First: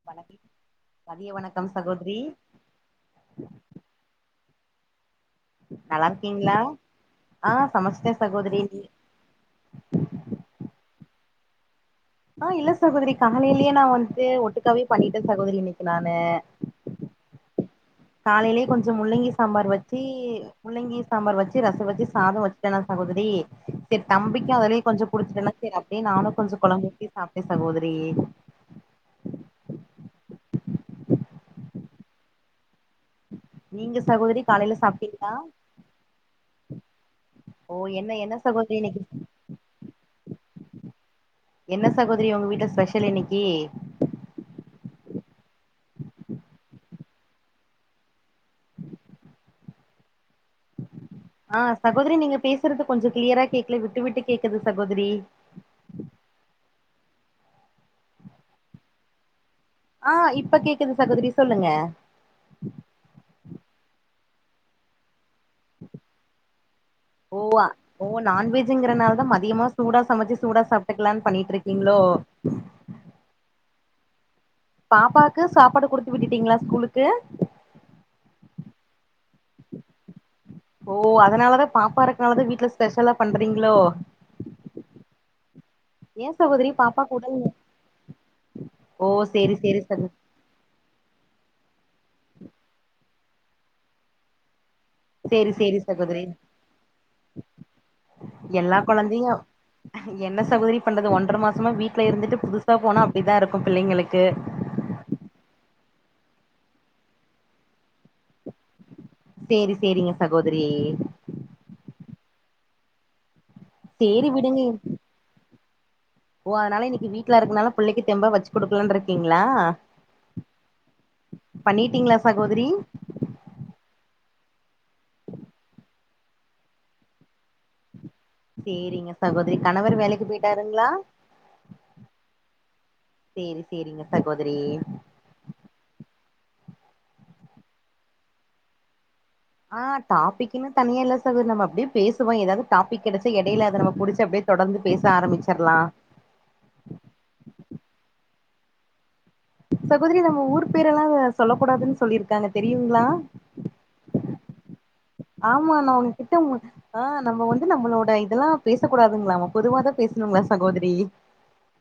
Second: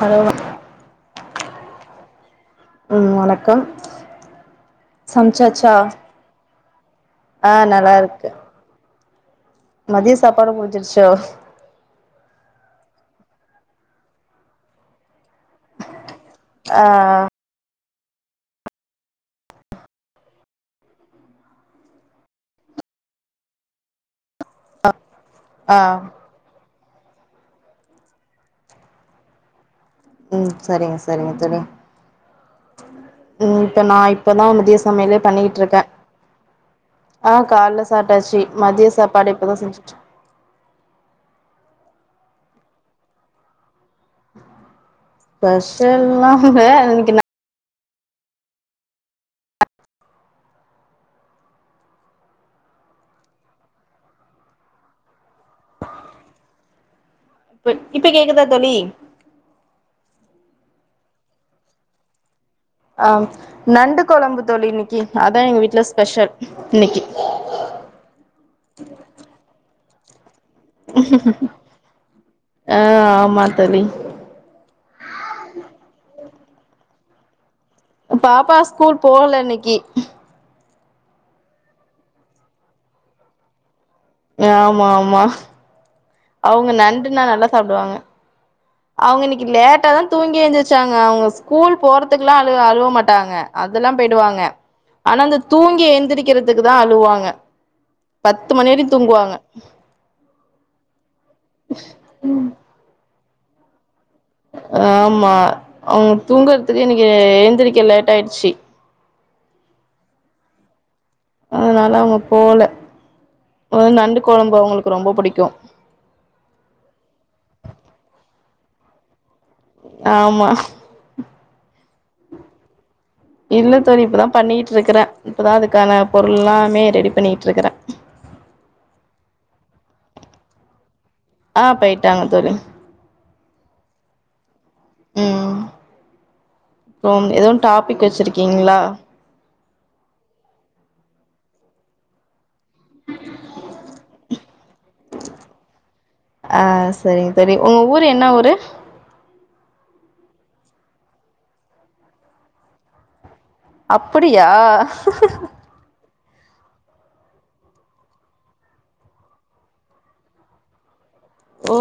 hello வணக்கம் மதிய வணக்கம் கம்ஸ்கோதிரி உம் வணக்கம் சமைச்சாச்சா நல்லா இருக்கீங்களா ஆ ஆஹ் நல்லா சமைச்சிட்டே இருக்கு சகோதரி நீ மதியம் சாப்பாடு முடிச்சிருச்சு தோஸ் ஆஹ இல்ல சகோதரி காலயிலேயே நான் வந்துட்டு ஒட்டுக்காவே பண்ணிட்டு சகோதரி நக்கு நானு ஆஹ காலையிலயே கொஞ்சம் முள்ளங்கி சாம்பார் வச்சு முள்ளங்கி சாம்பார் வச்சு ரசம் வச்சு சாதம் வச்சுட்டேனா சகோதரி சரி தம்பிக்கு அதுலையும் கொஞ்சம் குடுத்துட்டலாம் சரி ஆ அப்படியே நானும் கொஞ்சம் கொழு சாப்பிட்டேன் சகோதரி உம் சரிங்க சரிங்க தெரியுங் உம் இப்ப நீங்க நான் சகோதரி இப்பதான் மதிய காலையில சமையிலயே சாப்ட்டீங்களா பண்ணிக்கிட்டு இருக்கேன் ஆஹ ஓ கால்ல என்ன என்ன சாப்பிட்டாச்சு சகோதரி மதிய இன்னைக்கு சாப்பாடு இப்பதான் செஞ்சுச்சு என்ன சகோதரி உங்க வீட்ட ஸ்பெஷல் இன்னைக்கு ஸ்பெஷல்லாம் இன்னைக்கு நான்வெஜ் ஆஹ சகோதரி நீங்க பேசுறது கொஞ்ச கிளியரா கேக்கல விட்டு விட்டு கேக்குது சகோதரி இப்ப இப்ப கேக்குதா தோழி ஆஹ இப்ப கேக்குது சகோதரி சொல்லுங்க ஆஹ நண்டு குழம்பு தோழி இன்னைக்கு அதான் எங்க வீட்ல ஸ்பெஷல் இன்னைக்கு ஓ ஓ நான்வெஜ்ங்கறனால தா மதியமா சூடா சமச்சு ஆஹ ஆமா தோழி பாப்பாக்கு சாப்பாடு குடுத்து விட்டு விட்டீங்களா ஸ்கூலுக்கு பாப்பா ஸ்கூல் போகல இன்னைக்கு ஓ அதனாலதான் பாப்பா இருக்கனாலதான் வீட்ல ஸ்பெஷலா பண்றீங்களோ ஆமா ஆமா ஏ சகோதரி அவுங்க பாப்பாக்கு நண்டுன்னா உடல் நல்லா சாப்டுவாங்க ஓ அவுங்க இன்னைக்கு சேரி சேரி லேட்டா சகோ தான் தூங்கி எந்திரிச்சாங்க அவுங்க ஸ்கூல் போறதுக்கெல்லாம் அழு அழுவ மாட்டாங்க அதெல்லாம் போயி்டுவாங்க சேரி சேரி சகோதரி அழுவாங்க பத்து மணி எல்லா வரையு தூங்குவாங்க குழந்தையும் என்ன சகோதரி பண்றது ஒன்ற மாசமா வீட்ல இருந்துட்டு புதுசா போனா இதான் இருக்கும் பிள்ளைங்களுக்கு ஆமா அவுங்க தூங்குறதுக்கு இன்னைக்கு ஏந்திரிக்க லேட்டா ஆயிடுச்சு சேரி சேரிங்க சகோதரி அதனால அவுங்க போல நண்டு சேரி குழம்பு விடுங்க அவுங்களுக்கு ரொம்ப பிடிக்கும் ஓ அதனால இன்னைக்கு வீட்ல இருக்கனால பிள்ளைக்கு தெம்பா வச்சு கொடுக்கலாம்னு இருக்கீங்க களா ஆமா பண்ணிட் [unintelligible] டிங்களங்களா சகோதரி இல்ல தோழி இப்பதான் பண்ணிட்டு இருக்கறேன் இப்பதான் அதுக்கான பொருள் எல்லாமே ரெடி பண்ணிட்டு இருக்கறேன் சேரிங்க சகோதரி கணவர் வேலைக்கு போயிட்டாருங்களா ஆஹ போயிட்டாங்க தோழி சேரி சேரிங்க சகோதரி உம் அப்றம் எதவும் டாப்பிக் வச்சிருக்கீங்களா ஆஹ டாபிக்ன்னு தனியா இல்ல சகோ நம்ம அப்டியே பேசுவோம் ஏதாவது டாப்பிக் கிடைச்சா இடையில அதை நம்ம புடிச்சு அப்டியே தொடர்ந்து பேச ஆரம்பிச்சிடலாம் ஆ சரிங்க தோழி உங்க ஊர் என்ன ஊரு சகோதரி நம்ம ஊர் பேரெல்லாம் சொல்ல கூடாதுன்னு சொல்லியிருக்காங்க தெரியுங்களா அப்படியா கிட்ட ஆஹ நம்ம வந்து நம்மளோட இதெல்லாம் பேச கூடாதுங்களாம் பொதுவாதான் பேசணுங்களா சகோதரி ஓ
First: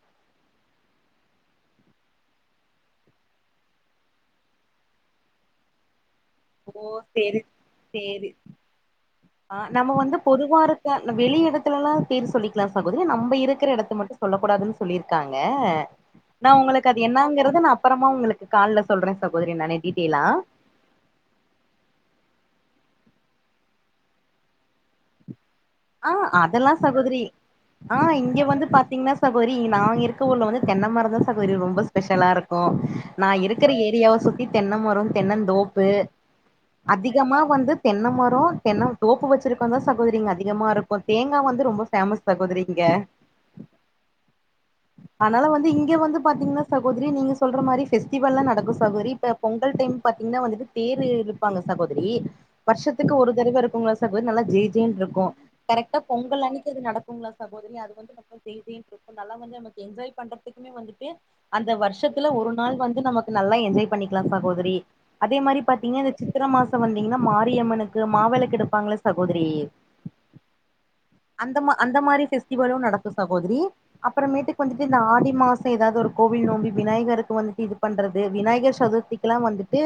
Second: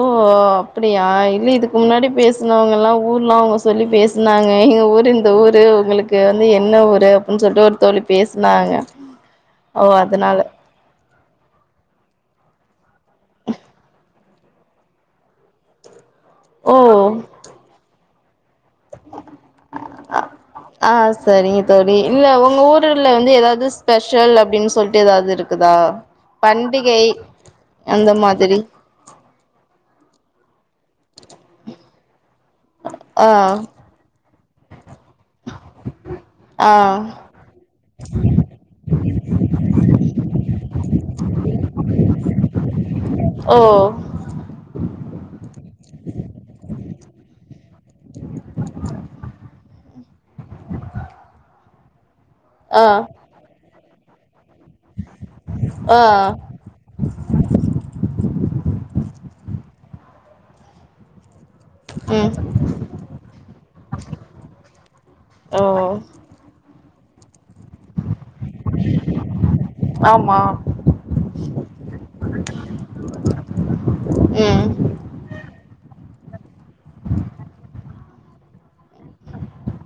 அப்படியா இல்ல இதுக்கு முன்னாடி பேசுனவங்கல்லாம் ஊர்லாம் அவுங்க சொல்லி பேசுனாங்க எங்க ஊரு இந்த ஊரு உங்களுக் கு வந்து என்ன ஓ ஊரு சேரி அப்டின்னு சொல்லிட்டு ஒருத்தர் பேசுனாங்க ஆஹ ஓ நம்ம வந்து அதனால பொதுவா இருக்க வெளி இடத்துல எல்லாம் சொல்லிக்கலாம் சகோதரி நம்ம இருக்கிற இடத்த மட்டும் சொல்ல கூடாதுன்னு சொல்லியிருக்காங்க நான் உங்களுக்கு அது என்னங்கறது நான் அப்புறமா உங்களுக்கு கால்ல சொல்றே சகோதரி நானு டீட்டெய்லா ஆஹ சரிங்க தோழி இல்ல உங்க ஊர் வந்து எதாவது ஸ்பெஷல் அப்படின்னு சொல்லிட்டு எதாவது இருக்கா ஆஹ அதெல்லாம் சகோதரி ஆஹ அந்த இங்க மாதிரி வந்து பாத்தீங்கன்னா சகோதரி நாங்க இருக்க ஊர்ல வந்து தென்னைமரதான் சகோதரி ரொம்ப ஸ்பெஷலா இருக்கும் கு ஆ நான் இருக்கிற ஏரியாவ சுத்தி தென்ன மரம் தென்ன தோப்பு ஆ அதிகமா வந்து தென்ன மரம் தென்ன தோப்பு வச்சிருக்கவங்க தான் சகோதரிங்க அதிகமா இருக்கும் தேங்காய் வந்து ரொம்பொமஸ் சகோதரி இங்க ஓ ஆனால வந்து இங்க வந்து பாத்தீங்கன்னா சகோதரி நீங்க சொல் மாதிரி பெஸ்டி வெல்லாம் நடக்கும் சகோதரி இப்ப பொங்கல் டைம் பாத்தீங்கன்னா வந்துட்டு தேரு இருப்பாங்க சகோதரி ஆ வருஷத்துக்கு ஒரு தடவ இருக்கு உங்கள சகோதரி நல்ல ஜெ ஜெ ன் ஆ கரெக்டா பொங்கல் அன்னைக்கு அது நடக்குங்களா சகோதரி அது வந்து ஜேஜே இருக்கும் நல்லா வந்து ந என்ஜாய் பண்றதுக்குனே வந்துட்டு அந்த ம் வருஷத்துல ஒரு நாள் வந்து நமக்கு நல்லா என்ஜாய் பண்ணிக்கலாம் சகோதரி அதே மாதிரி ஓ பாத்தீங்க இந்த சித்திரமாசோ வந்தீங்கன்னா மார் மாரி அம்மனுக்கு மாவிளக்கு எடுப்பாங்கள சகோதரி ஆமா அந்த மா அந்த மாதிரி பெஸ்டிவலும் நடக்கும் சகோதரி அப்புறமேட்டுக்கு ம் வந்துட்டு இந்த ஆடி மாசம் எதாவது ஒரு கோவில் நோம்பி விநாயகருக்கு வந்துட்டு இது பண்றது விநாயகர் சதுர்த்திக்கு எல்லாம் வந்துட்டு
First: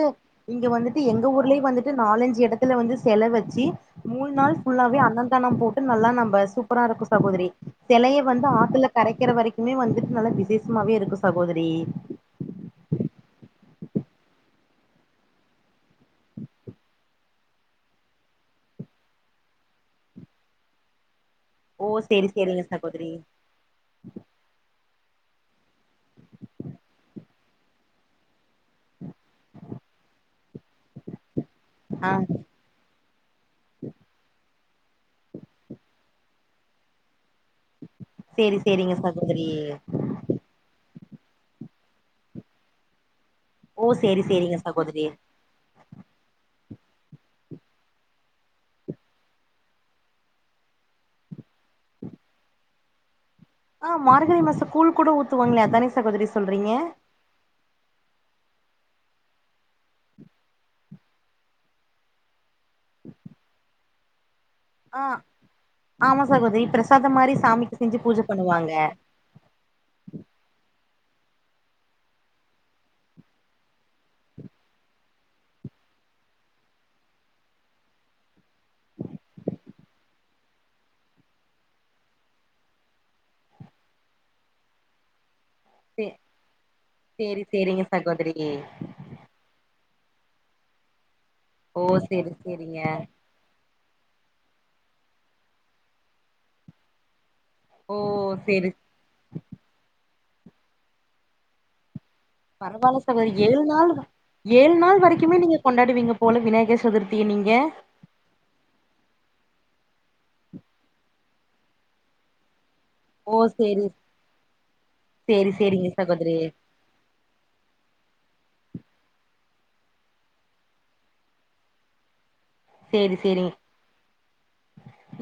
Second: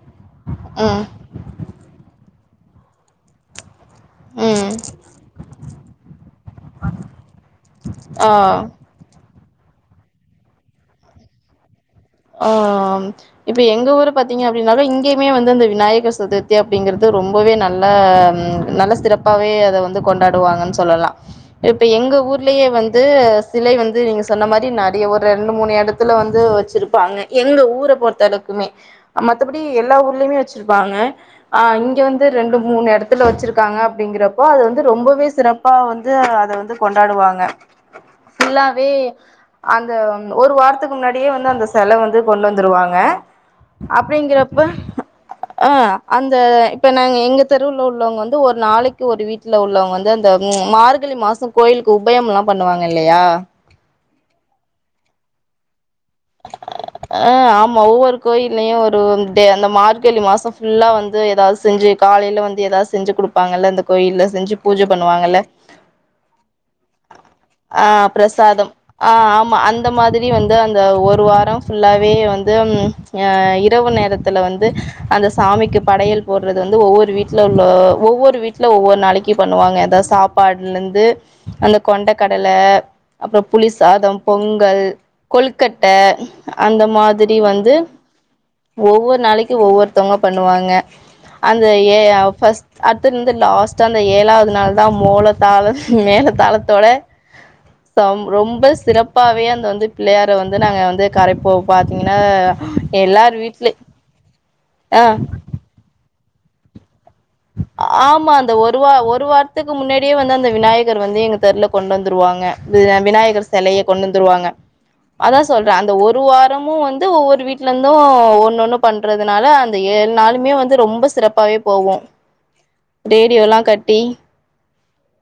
இங்க வந்துட்டு ம் எங்க ஊர்லயும் வந்துட்டு நாலஞ்சு இடத்துல வந்து செல வச்சு மூல் நாள் ம் ஃபுல்லாவே அந்ந லம் போட்டு நல்லா நம்ப சூப்பரா இருக்கும் சகோதரி சிலையை வந்து ஆ ஆத்துல கரைக் இருக்கிற வரைக்குமே வந்துட்டு நல்லா விசேஷமாவே இருக்கும் சகோதரி ஆஹ இப்ப எங்க ஊரு பாத்தீங்க அப்படின்னக்க இங்கேயுமே வந்து இந்த விநாயகர் சதுர்த்தி அப்படிங்கறிறது ரொம்பவே நல்ல நல்ல சிறப்பாவே அதை வந்து கொண்டாடுவாங்கன்னு சொல்லலாம் இப்ப ஓ எங்க சேரி சேரிங்க ஊர்லயே வந்து சகோதரி சிலை வந்து நீங்க சொன்ன மாரி ந ங்க ஒரு ரெண்டு மூணு இடத்துல வந்து வச்சிருப் ப்பாங்க எங்க ஊரை பொறுத்தளவுக்குமே மத்தபடி எல்லா ஊர்லயுமே வச்சிருப்பாங்க ஆஹ் இங்க ஆ வந்து ரெண்டு மூணு இடத்துல வச்சிருக்காங்க அப்படிங்கறப்போ அது வந்து ரொம்பவே சிறப்பா வந்து வந்து கொண்டாடுவாங்க சேரி புல்லாவே சேரிங்க சகோதரி அந்த ஒரு வாரத்துக்கு முன்னாடியே வந்து அந்த சோ செலவு வந்து கொண்டு வந்ருவாங்க ஓ சேரி சேரிங்க அப்டிங்கிறப்ப சகோதரி ஆஹ் அந்த இப்ப நாங்க எங்க தெருவுல உள்ளவங்க வந்து ஒரு நாளைக்கு ஒரு வீட்ல உள்ளவங்க வந்து அந்த மார்கழி மாசம் கோயிலுக்கு உபயம்லாம் பண்ணுவாங்க இல்லையா ஆ மார்கழி மாசம் கூூல் கூட ஊத்துவாங்களோ அதானே சகோதரி சொல்றீங்க ஆஹ் ஆமா ஒவ்வொரு கோயிலயும் ஒரு அந்த மார்கழி மாசம் ஃபுல்லா வந்து ஏதாவது செஞ்சு காலையில வந்து ஏதாவ செஞ்சு குடுப்பாங்கல இந்த கோயில்ல செஞ்சு பூஜை ஆ பண்ணுவாங்கல்ல ஆமா சகோதரி பிரசாதம் மாரி சாமிக்கு செஞ்சு ஆஹ் பூஜ பிரசாதம் பண்ணுவாங்க ஆஹ் ஆமா அந்த மாதிரி வந்து அந்த ஒரு வாரம் ஃபுல்லாவே வந்து இரவு நேரத்துல வந்து அந்த சாமிக்கு படையல் போடுறது வந்து ஒவ்வொரு வீட்ல உள்ள ஒவ்வொரு வீட்டு இல்ல ஒவ்வொரு நாளைக்கு பண்ணுவாங்க சாப்பாட்ல இருந்து அந்த கொண்டகடலை அப்புறம் புளி சாதம் பொங்கல் கொழுக் க்கட்டை சே அந்த மாதிரி சேரி வந்து சேரிங்க சகோதரி ஒவ்வொரு நாளைக்கும் ஒவ்வொரு அவங்க பண்ணுவாங்க அந்த ஓ யர் சேரி ஆப் சேரிங்க ஃபஸ்ட்டு இருந்த லஸ்ட்டு அந்த ஏழாவது நாள் தான் மூள தாள மேல தாளத்தோட ஓ ரொம்ப சேரி சிறப்பாவே அந்த வந்து புள்ளயார‌ வந்து நாங்க வந்து கரைப்போ பாத்தீங்கன்னா பரவாயில சகோதரி எல்லார் ஏழு வீட்ல நாள் ஏழு நாள் ஆ வரைக்குமே நீங்க கொண்டாடுவீங்க போல விநாயக சதுர்த்தி ஆமா அந்த ஒருவா ஒர் ஒரு வாரத்துக்கு முன்னாடியே வந்து அந்த விநாயகர் வந்து எங்க தெருல கொண்டுவந்ருவாங்க ஓ விநாயகர் செலைய சேரி கொண்டந்ருவாங்க அதான் சேரி சொல்றேன் சேரிங்க அந்த ஒரு சகோதரி வாரமும் வந்து ஒவ்வொரு வீட்டுல இந்தும் ஒன்னொன்னு பண்றதுனால அந்த ஏழு நாளுமே வந்து ரொம்ப சிறப்பாவே போவும் சேரி சேரி ரேடியோலாம் கட்டி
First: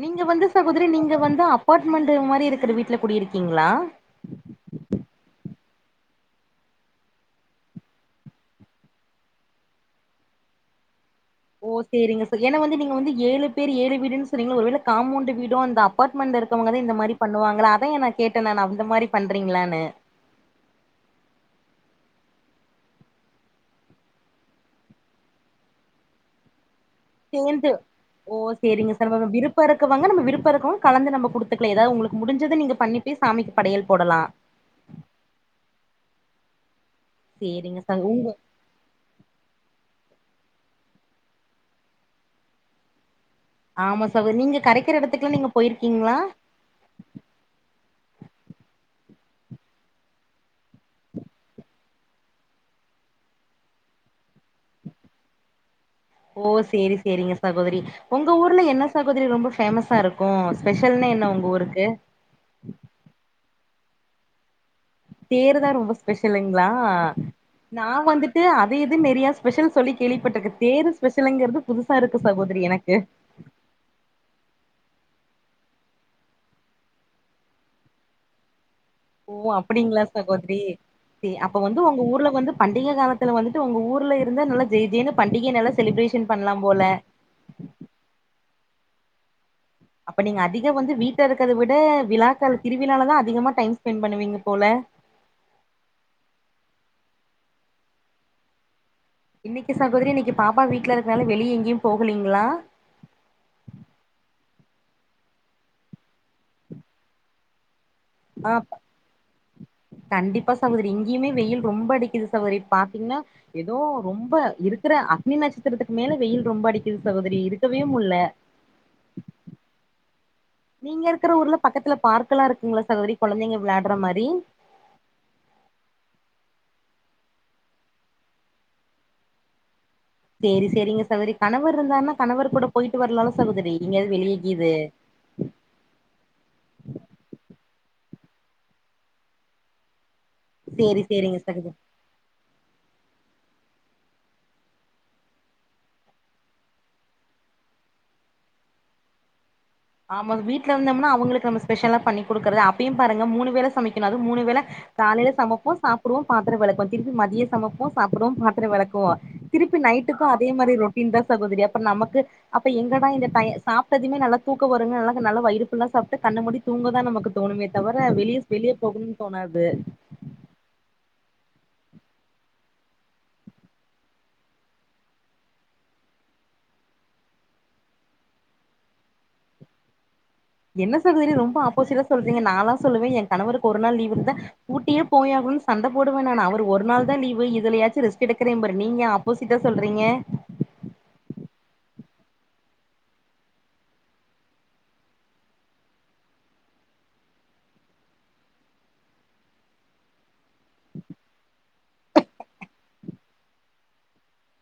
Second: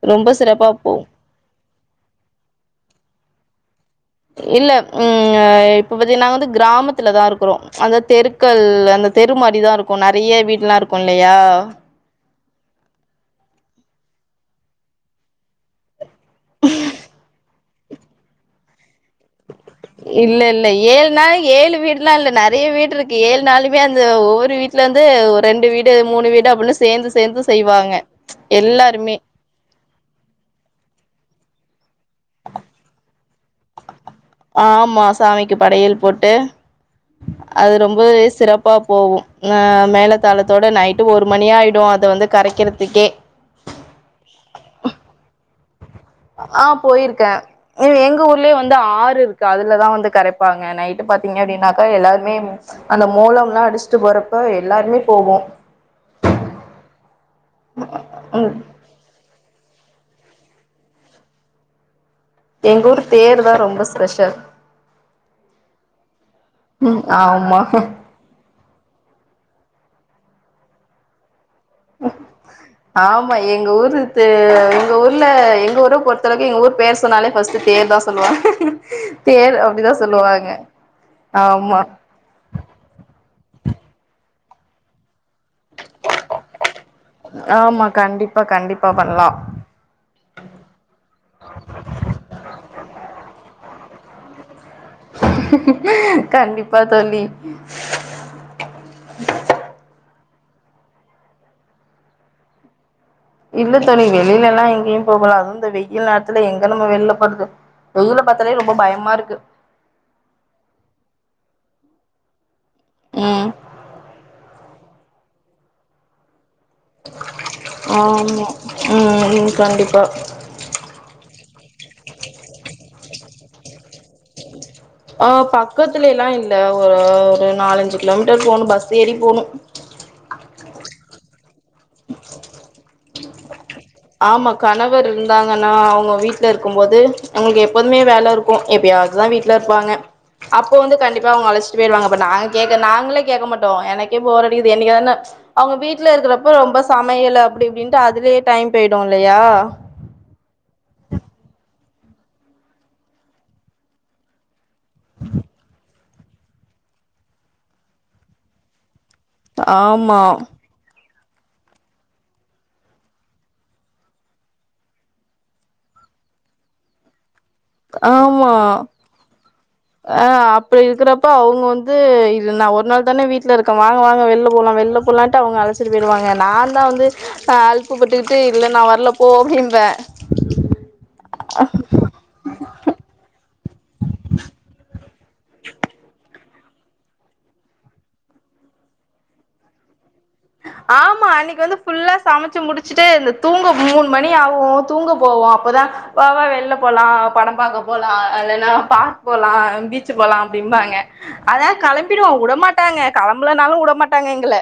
நீங்க ரொம்ப வந்து சிறப்பா சகோதிரி போவு நீங்க வந்து அபார்ட்மெண்டு மாரி இருக்குற வீட்ல குடியிருக்கீங்ளா இல்ல உஹம் இப்ப பாத்தீங்கனா நாங்க வந்து கிராமத்துல தான் இருக்கிறோம் அந்த தெருக்கள் அந்த தெரு மாரிதான் இருக்கும் நிறைய வீட்லாம் இருக்கும் கொல்லையா ஏனா வந்து நீங்க வந்து ஏழு பேர் ஏழு வீடுன்னு சொன்னீங்கல ஒருவேளை காமோண்டு வீடும் அந்த அபார்ட்மண்டு இருக்கவங்க இந்த மாரி பண்ணுவாங்க அதான் கேட்டன் நானு இந்த மாரி ப இல்ல இல்ல ஏழு நாலு ஏழு வீடு இல்ல இல்ல நிறைய வீடு இருக்கு ஏழு நாளுமே அந்த ஒவ்வொரு வீட்ல வந்து ஒரு ரெண்டு வீடு மூணு வீடு அப்படின்னு சேர்ந்து ஓ சரிங்க சார் எல்லாருமே விருப்பம் இருக்கவங்க நம்ம விருப்பம் இருக்கவங்க கலந்து நம்ம கொடுத்து ஏதாவ உங்களுக்கு முடிஞ்சது நீங்க பண்ணிட்டு ஆமா சாமிக்கு படையல் போட்டு அது சேரிங்க சகோ உங் ரொம்பவே சிறப்பா போகும் ஆஹ் மேல தலத்தோட நைட்டு ஒரு மணியாயிடும் அத வந்து கரைக்கிறதுக்கே ஆமா சகோதரி நீங்க கரைக்கிற இடத்துக்கு நீங்க போயிரு ஆஹ் போயிருக்கன் எங்க ஊர்லயே வந்து ஆறு இருக்கு அதுலதான் வந்து கரைப்பாங்க நைட்டு பாத்தீங்க அப்படின்னாக்கா எல்லாருமே அந்த மோலம்லாம் அடிச்சுட்டு போறப்ப எல்லாருமே போவும் ஓ சேரி சேரிங்க சகோதரி உங்க ம் ஊர்ல என்ன சகோதரி ரொம்ப ஃபேமஸா இருக்கும் ஸ்பெஷல்னா என்ன உங்க ஊருக்கு எங்க ஊர் தேர் தான் ரொம்ப ஸ்பெஷல் தேரு தான் ரொம்ப ஸ்பெஷலுங்களா ம் ஆமா நான் வந்துட்டு அதே இது நறைய ஸ்பெஷல் சொல்ல கேள்விப்பட்டிருக்க தேர் ஸ்பெஷல்ங்கிறது ஆமா எங்க ஊரு தே எங்க ஊர்ல எங்க ஊரை பொறுத்தளவுக்கு எங்க ஊர் பேர் சொன்னாலே ஃபர்ஸ்ட் தேர் தான் சொல்லுவாங்க ஓ தேர் அப்டிதா அப்படிங்களா சொல்லுவாங்க சகோதரி சரி அப்ப வந்து ஆமா உங்க ஊர்ல வந்து பண்டிகை காலத்துல வந்து உங்க ஊர்ல இருந்த நல்லா ஜெய் ஜெய்னு பண்டிகை நல்லா செலிப்ரேஷன் பண்ணலாம் போல பா பண்ணலாம் அப்ப நீங்க அதிகம் வந்து வீட்ல இருக்கிறத விட விழாக்கள் திருவிழாலதான் அதிகமா டைம் ஸ்பென்ட் பண்ணுவீங்க போல கண்டிப்பா தோழி இன்னைக்கு சகோதரி இன்னைக்கு பாப்பா வீட்டுல இருக்கனால வெளிய எங்கேயும் போகலீங்களா இல்ல தோழி வெளியில எல்லாம் எங்கேயும் போகலாம் அதுவும் இந்த வெயில் நேரத்துல எங்க நம்ம வெளில போறது வெயில பாத்தாலே ஆஹ் ரொம்ப பயமா இருக்கு கண்டிப்பா சகோதரி இங்கேயுமே வெயில் ரொம்ப அடிக்குது சகோதரி பாத்தீங்கன்னா ம் ஏதோ ரொம்ப இருக்குற அக்னி நட்சத்திரத்துக்கு மேல வெயில் ரொம்ப அடிக்குது சகோதரி இருக்கவே முல்ல ஆமா உம் உம் கண்டிப்பா நீங்க இருக்கிற ஊர்ல பக்கத்துல பார்க் எல்லாம் இருக்குங்களா சகோதரி குழந்தைங்க விளையாடுற மாறி ஆஹ் பக்கத்துல எல்லாம் இல்ல ஒரு ஒரு நாலஞ்சு கிலோமீட்டர் போகணும் பஸ் ஏறி போணும் சேரி சேரிங்க சகோரி கணவர் இருந்தார்னா கணவர் கூட போயிட் வரலால சகோதரி எங்கயாவது வெளிய ஆமா கீது கணவர் இருந்தாங்கன்னா அவுங்க வீட்ல இருக்கும் போது அவுங்களுக்கு எப் போதுமே வேல இருக்கும் எப்ப யாதுதான் வீட்ல இருப்பாங்க அப்போ வந்து சேரி கண்டிப்பா சேரிங்க அவுங்க சகோதரி அழைச்சிட்டு போயிருவாங்க அப்ப நா கேக்க நாங்களே கேட்க மாட்டோம் எனக்கே போரடிக்குது என்னைக்காதுனா அவுங்க வீட்ல இருக்கிறப்ப ரொம்ப சமையல் அப்டி இப்டின்ட்டு அதுலயே டைம் போய்டும் இல்லையா ஆமா வீட்ல இருந்தோம்னா அவுங்களுக்கு நம்ம ஸ்பெஷலா பண்ணி குடுக்குறது அப்பயும் பாருங்க மூணு வேளை சமைக்கனும் மூணு வேளை காலையில சமைப்போம் சாப் புறோம் பாத்திர விளக்குவோம் திருப்பி மதிய சமைப்போம் சாப்டுறவோம் பாத்திர விளக்குவோம் திருப்பி ஆமா நைட்டுக்கும் அதே மாரி ரொட் டின்தா சகோதரி அப்ப நமக்கு அப்ப எங்கடா இந்த டைம் சாப்ட்டதுமே நல்லா தூக்க வருங்க நல்லா நல்ல வைரு புல்லா சாப்ட்டு கண்ண மூடி தூங்க தான் நமக்கு தோணுமே தவர வெளியே ஆமா வெளியே போகணும்னு தோணாது இப்ப அவுங்க வந்து நா ஒரு நாள் தானே வீட்ல இருக்கேன் வாங்க வாங்க வெளில போலாம் வெளில போலான்ட்டு அவுங்க அழச்சிட்டு போயிடுவாங்க நான் தான் வந்து அலுப்புபட்டுக்கிட்டு இல்ல நா வரல போ அப்டிம்பேன் என்ன சகோதரி ரொம்ப ஆப்போசீட்டா சொல்றீங் நானாலா சொல்லுவன் என் கணவருக் கொரு நாள் லீவு இருந்தா ஊட்டியே போயாகும்னு சண்டபோடுவேன் நானு அவுர் ஒரு நாள் தான் லீவு இதுலயாச்சும் ரெஸ்ட் எடுக்குரேம்பாரு நீங்க ஆப்போசிட்டா சொல்றீங்க ஆமா அன்னைக்கு வந்து புல்லா சமைச்சு முடிச்சுட்டு இந்த தூங்க மூணு மணி ஆகும் தூங்க போவோம் அப்பதான் வாவா வெளில போலாம் படம் பார்க்க போலாம் இல்லன்னா பார்க் போகலாம் பீச்சு போலாம் அப்டிம்பாங்க ஆனா கிளம்பிடுவோம் வுடமாட்டாங்க கிளம்புலனாலும் வுடமாட்டாங்க எங்கள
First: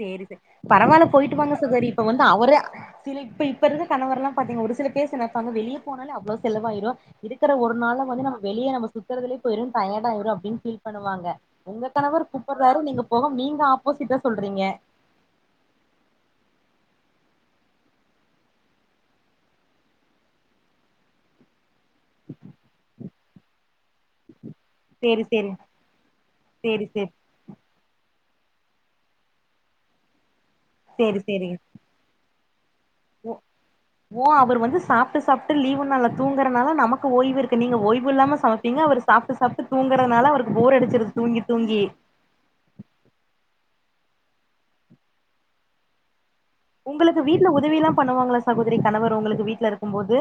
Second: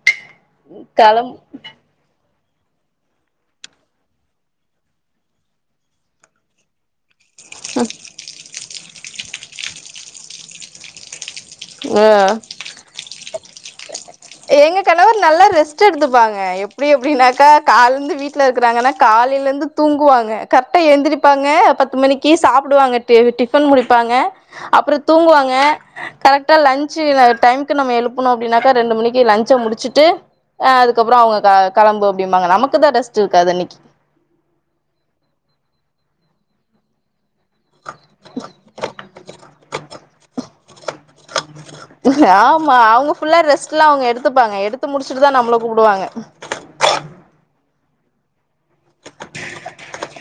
சேரி சேர் பரவாயில்ல களம் போயிட்டு வாங்க சாகோரி இப்ப வந் அவர சில இப்ப இப்ப இருக்க கணவர் எல்லாம் பாத்தீங்க ஒரு சில பேர் நினைப்பாங்க வெளியே போனாலே அவ்ளோ செலவாயிரும் இருக்கிற ஒரு நாள்ல வந்து நம்ம வெளியே நம்ம சுத்றதிலே போயிடும் டயடா ஆயிறும் அப்டின்னு ஃபீல் பண்ணுவாங்க உங்க ஆ கணவர் கூப்பறாரு நீங்க போக நீங்க ஆப்போசிட்டா சொல்றீங்க எங்க கணவர் நல்லா ரெஸ்ட் எடுத்துப்பாங்க எப்டி எப்டினாக்கா கால்லேந்து வீட்ல இருக்கிறாங்கன்னா காலயிலே இருந்து தூங்குவாங்க கரெக்டா எந்திரப்பாங்க பத் பத்து மணிக்கு சாப்டுவாங்க டிஃபன் முடி ப்பாங்க அப்புறம் சேரி தூங்குவாங்க சேரி கரெக்டா சேரி லஞ்ச் சேரி டைமுக்கு நம்ம எழுப் புனோ அப்டினாக்க ரெண்டு மணிக் லஞ்ச முடிச்சுட்டு அதுக்கப்புறம் அவுங்க கெளம்பு அப்டின்னு நாங்க நமக் ஓ ஓ அவர் வந்து சாப்டு சாப்டு லீவு நல்லா தூங்குறதுனால நமக்கு நமக்கு ஓய்வு இருக்கு நீங்க ஓய்வு இல்லாம சாமைப்பீங்க சாப்டு சாப்டு தூங்கறதுனால அவர் போர் அடிச்சுறது தூங்கி தூங்கி ஆமா அவங்க புல்லா ரெஸ்ட் முதல்ல அவங்க எடுத்துப்பாங்க எடுத்து முடிச்சிட்டுதான் நம்பள கூப்பிடுவாங்க உங்களுக்கு வீட்டுல உதவி எல்லாம் பண்ணுவாங்களா சகோதரி கணவர் உங்களுக்கு வீட்டு்ல இருக்கும்போது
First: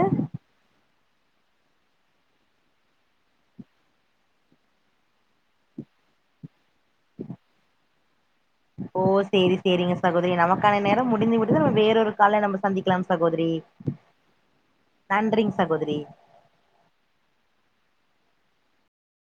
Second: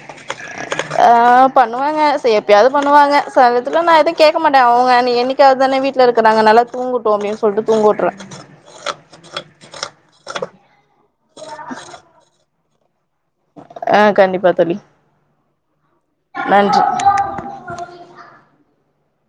ஆஹ பண்ணுவாங்க ச எப்பயாவது பண்ணுவாங்க சகஜத்தில நான் எதுவும் கேட்க மாட்டேன் அவங்க நீ என் [unintelligible] அதுதானே வீட்டுல இருக்கறாங்க நல்லா தூங்கட்டுமே சொல்லிட்டு தூங்க விட்ருவேன் அர நேரம் இன்னொரு விட்டு வேறொரு கால நம்பர்ஸ் சந்திக்கலாம் சார் சகோதரி ஆ கண்டிப்பா தோழி நன்றிங்க சகோதரி நன்றி